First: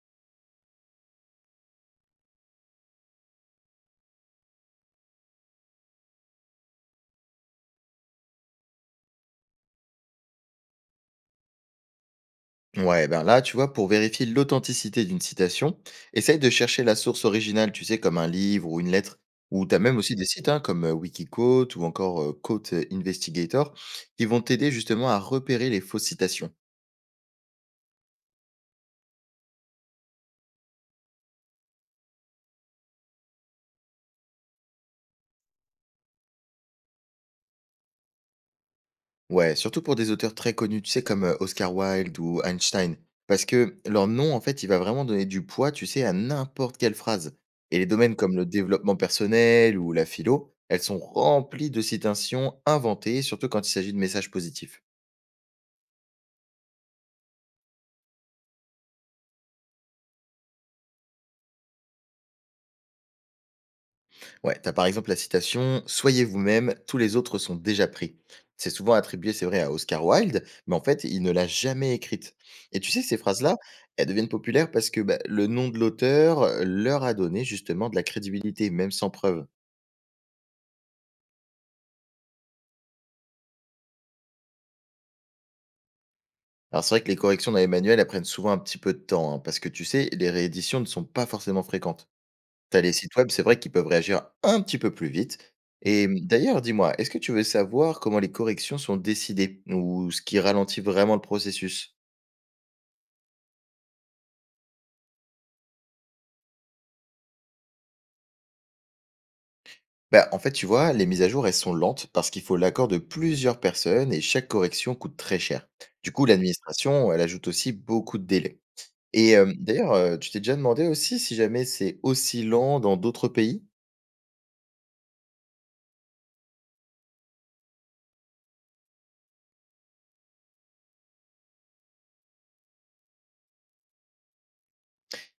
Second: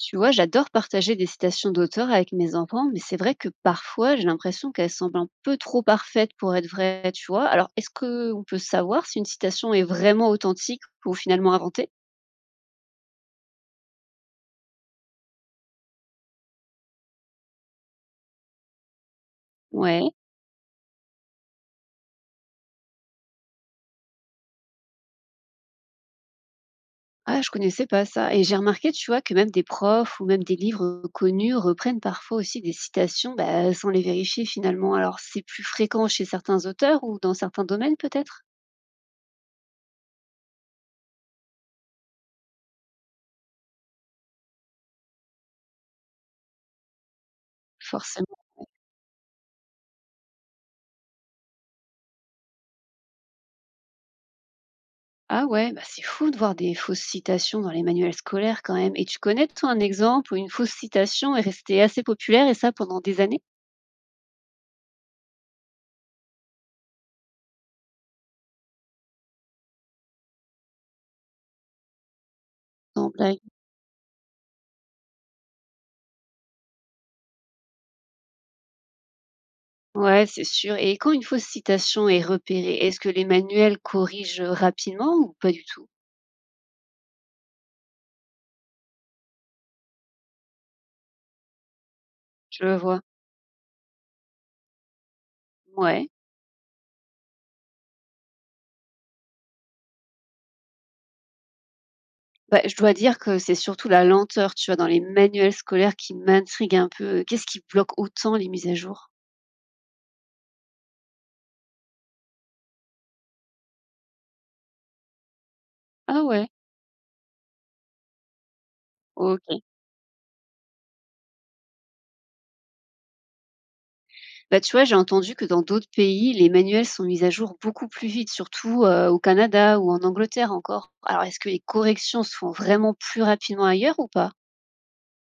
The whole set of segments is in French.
Tu vois, j'adore partager des citations d'auteurs avec mes enfants, mais c'est vrai que parfois, j'ai l'impression qu'elles semblent un peu trop parfaites pour être vraies, tu vois. Alors, est-ce qu'on peut savoir si une citation est vraiment authentique ou finalement inventée? Ouais, ben là, tu vois, pour vérifier l'authenticité d'une citation, essaye de chercher la source originale, tu sais, comme un livre ou une lettre, ou tu as même Ouais. aussi des sites hein, comme Wikiquote ou encore Quote Investigator qui vont t'aider justement à repérer les fausses citations. Ah, je connaissais pas ça. Et j'ai remarqué, tu vois, que même des profs ou même des livres connus reprennent parfois aussi des citations bah, sans les vérifier finalement. Alors, c'est plus fréquent chez certains auteurs ou dans certains domaines peut-être? Ouais, surtout pour des auteurs très connus, tu sais, comme Oscar Wilde ou Einstein, parce que leur nom, en fait, il va vraiment donner du poids, tu sais, à n'importe quelle phrase. Et les domaines comme Forcément. le développement personnel ou la philo, elles sont remplies de citations inventées, surtout quand il s'agit de messages positifs. Ah ouais, bah c'est fou de voir des fausses citations dans les manuels scolaires quand même. Et tu connais, toi, un exemple où une fausse citation est restée assez populaire et ça pendant des années? Ouais, t'as par exemple la citation «Soyez vous-même, tous les autres sont déjà pris». C'est souvent attribué, c'est vrai, à Oscar Wilde, mais en fait, il ne l'a jamais écrite. Et tu sais, Sans ces blague. phrases-là, elles deviennent populaires parce que bah, le nom de l'auteur leur a donné justement de la crédibilité, même sans preuve. Ouais, c'est sûr. Et quand une fausse citation est repérée, est-ce que les manuels corrigent rapidement ou pas du tout? Alors c'est vrai que les corrections dans les manuels, elles prennent souvent un petit peu de temps, hein, parce que tu sais, les rééditions ne sont pas forcément fréquentes. Je le T'as les vois. sites web, c'est vrai qu'ils peuvent réagir un petit peu plus vite et Ouais. mmh, d'ailleurs, dis-moi, est-ce que tu veux savoir comment les corrections sont décidées ou ce qui ralentit vraiment le processus? Bah, je dois dire que c'est surtout la lenteur, tu vois, dans les manuels scolaires qui m'intrigue un peu. Qu'est-ce qui bloque autant les mises à jour? Bah, en fait, tu vois, les mises à jour, elles sont lentes parce qu'il faut l'accord de plusieurs personnes et chaque correction coûte très cher. Du coup, Ah ouais, l'administration, elle ajoute aussi beaucoup de délais. Et ok. d'ailleurs, tu t'es déjà demandé aussi si jamais c'est aussi lent dans d'autres pays? Bah, tu vois, j'ai entendu que dans d'autres pays, les manuels sont mis à jour beaucoup plus vite, surtout au Canada ou en Angleterre encore. Alors, est-ce que les corrections se font vraiment plus rapidement ailleurs ou pas?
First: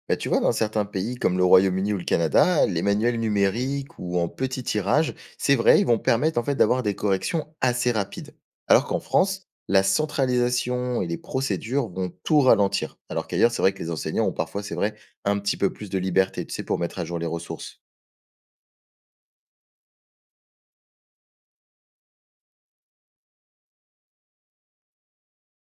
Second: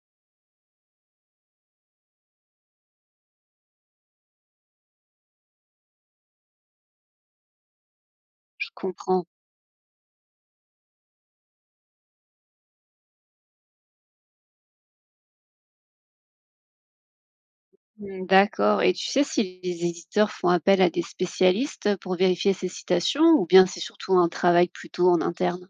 Bah, tu vois, dans certains pays comme le Royaume-Uni ou le Canada, les manuels numériques ou en petit tirage, c'est vrai, ils vont permettre en fait d'avoir des corrections assez rapides. Je Alors qu'en comprends. France, la centralisation et les procédures vont tout ralentir. Alors qu'ailleurs, c'est vrai que les enseignants ont parfois, c'est vrai, un petit peu plus de liberté, tu sais, pour mettre à jour les ressources. Hmm, d'accord. Et tu sais si les éditeurs font appel à des spécialistes pour vérifier ces citations ou bien c'est surtout un travail plutôt en interne?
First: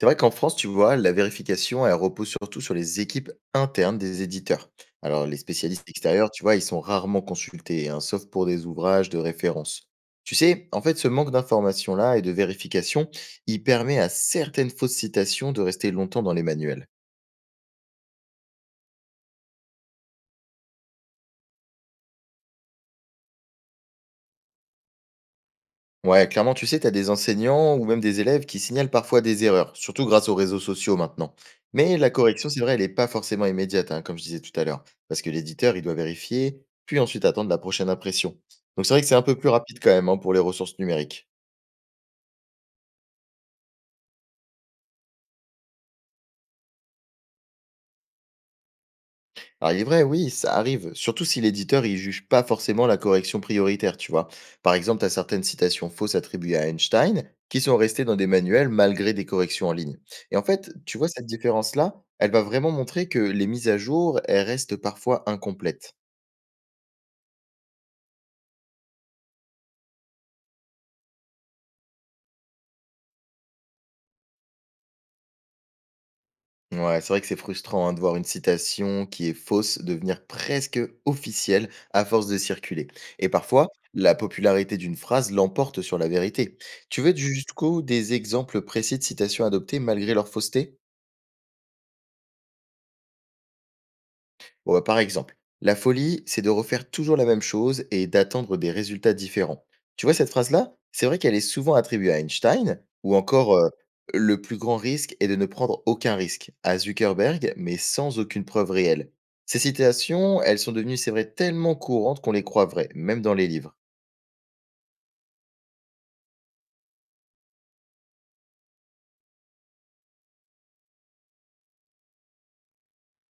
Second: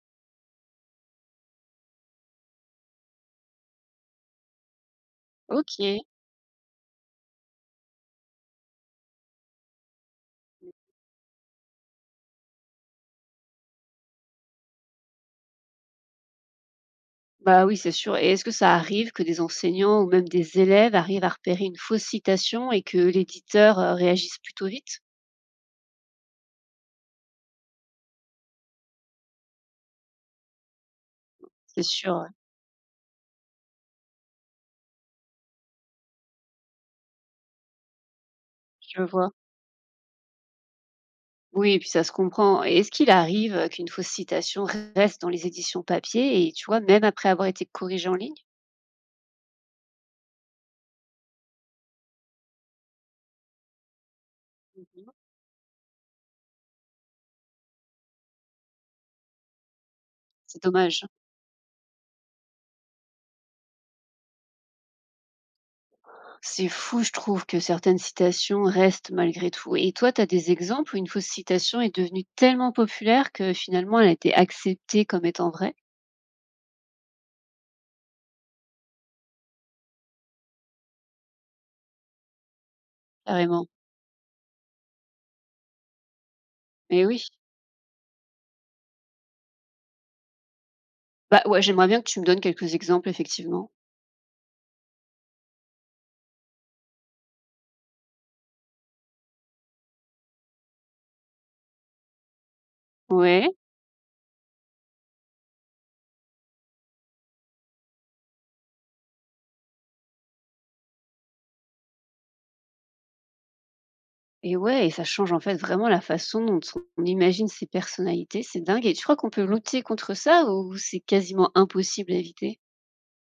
C'est vrai qu'en France, tu vois, la vérification, elle repose surtout sur les équipes internes des éditeurs. Alors, les spécialistes Ok. extérieurs, tu vois, ils sont rarement consultés, hein, sauf pour des ouvrages de référence. Tu sais, en fait, ce manque d'informations-là et de vérification, il permet à certaines fausses citations de rester longtemps dans les manuels. Bah oui, c'est sûr. Et est-ce que ça arrive que des enseignants ou même des élèves arrivent à repérer une fausse citation et que l'éditeur réagisse plutôt vite? Ouais, clairement, tu sais, tu as des enseignants ou même des élèves qui signalent parfois des erreurs, surtout grâce aux réseaux sociaux maintenant. C'est Mais la sûr, ouais, correction, c'est vrai, elle n'est pas forcément immédiate, hein, comme je disais tout à l'heure, parce que l'éditeur, il doit vérifier, puis ensuite attendre la prochaine impression. Donc c'est vrai je que c'est un vois. peu plus rapide quand même hein, pour les ressources numériques. Oui et puis ça se comprend et est-ce qu'il arrive, qu'une fausse citation reste dans les éditions papier et tu vois, même après avoir été corrigée en ligne? Alors, il est vrai, oui, ça arrive, surtout si l'éditeur il juge pas forcément la correction prioritaire, tu vois. Par exemple, Mmh. tu as certaines citations fausses attribuées à Einstein qui sont restées dans des manuels malgré des corrections en ligne. Et en C'est fait, tu dommage. vois, cette différence-là, elle va vraiment montrer que les mises à jour, elles restent parfois incomplètes. C'est fou je trouve que certaines citations restent malgré tout et toi, tu as des exemples où une fausse citation est devenue tellement populaire que finalement elle a été acceptée comme étant vraie? Ouais, c'est vrai que c'est frustrant hein, de voir une citation qui est fausse devenir presque officielle à force de circuler. Et Carrément. parfois, la popularité d'une phrase l'emporte sur la vérité. Tu Mais veux oui. jusqu'où des exemples précis de citations adoptées malgré leur fausseté? Bah, ouais, j'aimerais bien que tu me donnes quelques exemples effectivement. Bon, bah, par exemple, la folie, c'est de refaire toujours la même chose et d'attendre des résultats différents. Tu vois, cette phrase-là, c'est vrai qu'elle est souvent attribuée à Einstein, ou Ouais. encore le plus grand risque est de ne prendre aucun risque, à Zuckerberg, mais sans aucune preuve réelle. Ces citations, elles sont devenues, c'est vrai, tellement courantes qu'on les croit vraies, même dans les livres. Et ouais et ça change, en fait, vraiment la façon dont on imagine ses personnalités, c'est dingue et tu crois qu'on peut lutter contre ça ou c'est quasiment impossible à éviter?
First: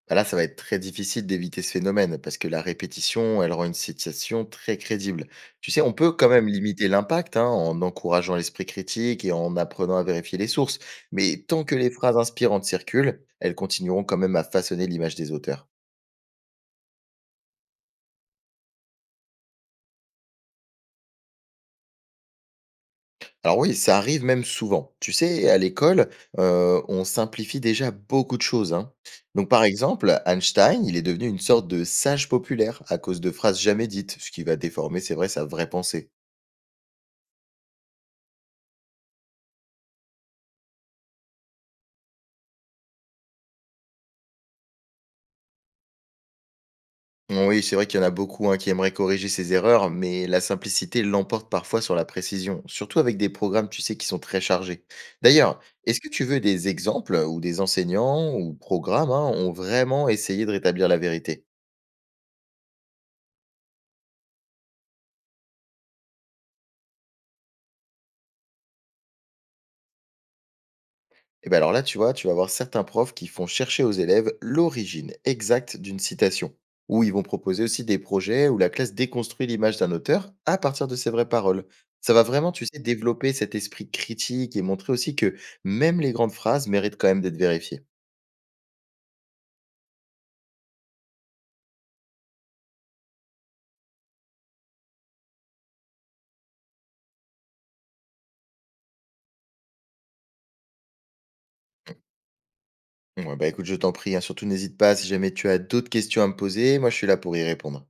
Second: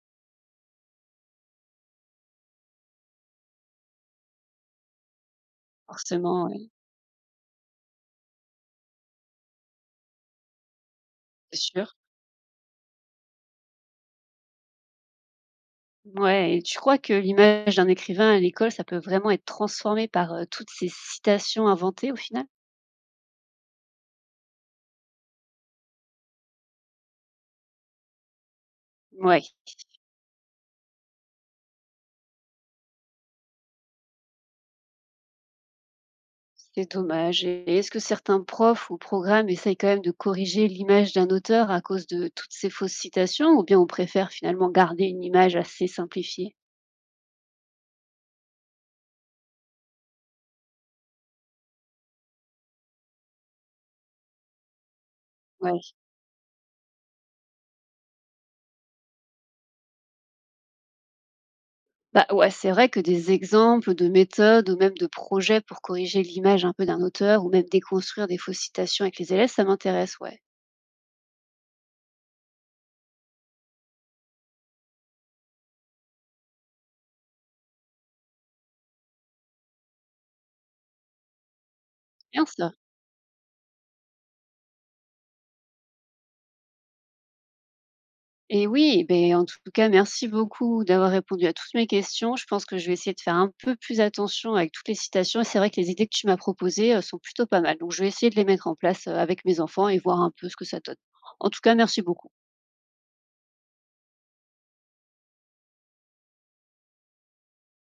Bah là, ça va être très difficile d'éviter ce phénomène parce que la répétition, elle rend une situation très crédible. Tu sais, on peut quand même Forcément, oui, limiter l'impact hein, en encourageant l'esprit critique et en apprenant à vérifier les sources. Mais c'est tant que les sûr. phrases inspirantes circulent, elles continueront quand même à façonner l'image des auteurs. Ouais et tu crois que l'image d'un écrivain à l'école, ça peut vraiment être transformée par, toutes ces citations inventées, au final? Alors oui, ça arrive même souvent. Tu sais, à l'école, on simplifie déjà beaucoup de choses, hein. Ouais, Donc par exemple, Einstein, il est devenu une sorte de sage populaire à cause de phrases jamais dites, ce qui va déformer, c'est vrai, sa vraie pensée. c'est dommage et est-ce que certains profs ou programmes essayent quand même de corriger l'image d'un auteur à cause de toutes ces fausses citations ou bien on préfère finalement garder une image assez simplifiée? Oui, c'est vrai qu'il y en a beaucoup hein, qui aimeraient corriger ces erreurs, mais la simplicité l'emporte parfois sur la précision, surtout avec des programmes, tu sais, qui sont très chargés. D'ailleurs, Ouais. est-ce que tu veux des exemples où des enseignants ou programmes hein, ont vraiment essayé de rétablir la vérité? Bah ouais, c'est vrai que des exemples de méthodes ou même de projets pour corriger l'image un peu d'un auteur ou même déconstruire des fausses citations avec les élèves, ça m'intéresse, ouais. Et ben alors là, tu vois, tu vas avoir certains profs qui font chercher aux élèves l'origine exacte d'une citation, ou ils vont proposer aussi des projets où la classe déconstruit l'image d'un auteur à partir de ses vraies paroles. Ça va Bien vraiment, tu ça. sais, développer cet esprit critique et montrer aussi que même les grandes phrases méritent quand même d'être vérifiées. Et oui, ben en tout cas, merci beaucoup d'avoir répondu à toutes mes questions. Je pense que je vais essayer de faire un peu plus attention avec toutes les citations. Et c'est vrai que les idées que tu m'as proposées sont plutôt pas mal. Donc je vais essayer de les mettre en place avec mes enfants et voir un peu ce que ça donne. En tout cas, merci beaucoup. Ouais, bah écoute, je t'en prie, hein, surtout n'hésite pas si jamais tu as d'autres questions à me poser, moi je suis là pour y répondre.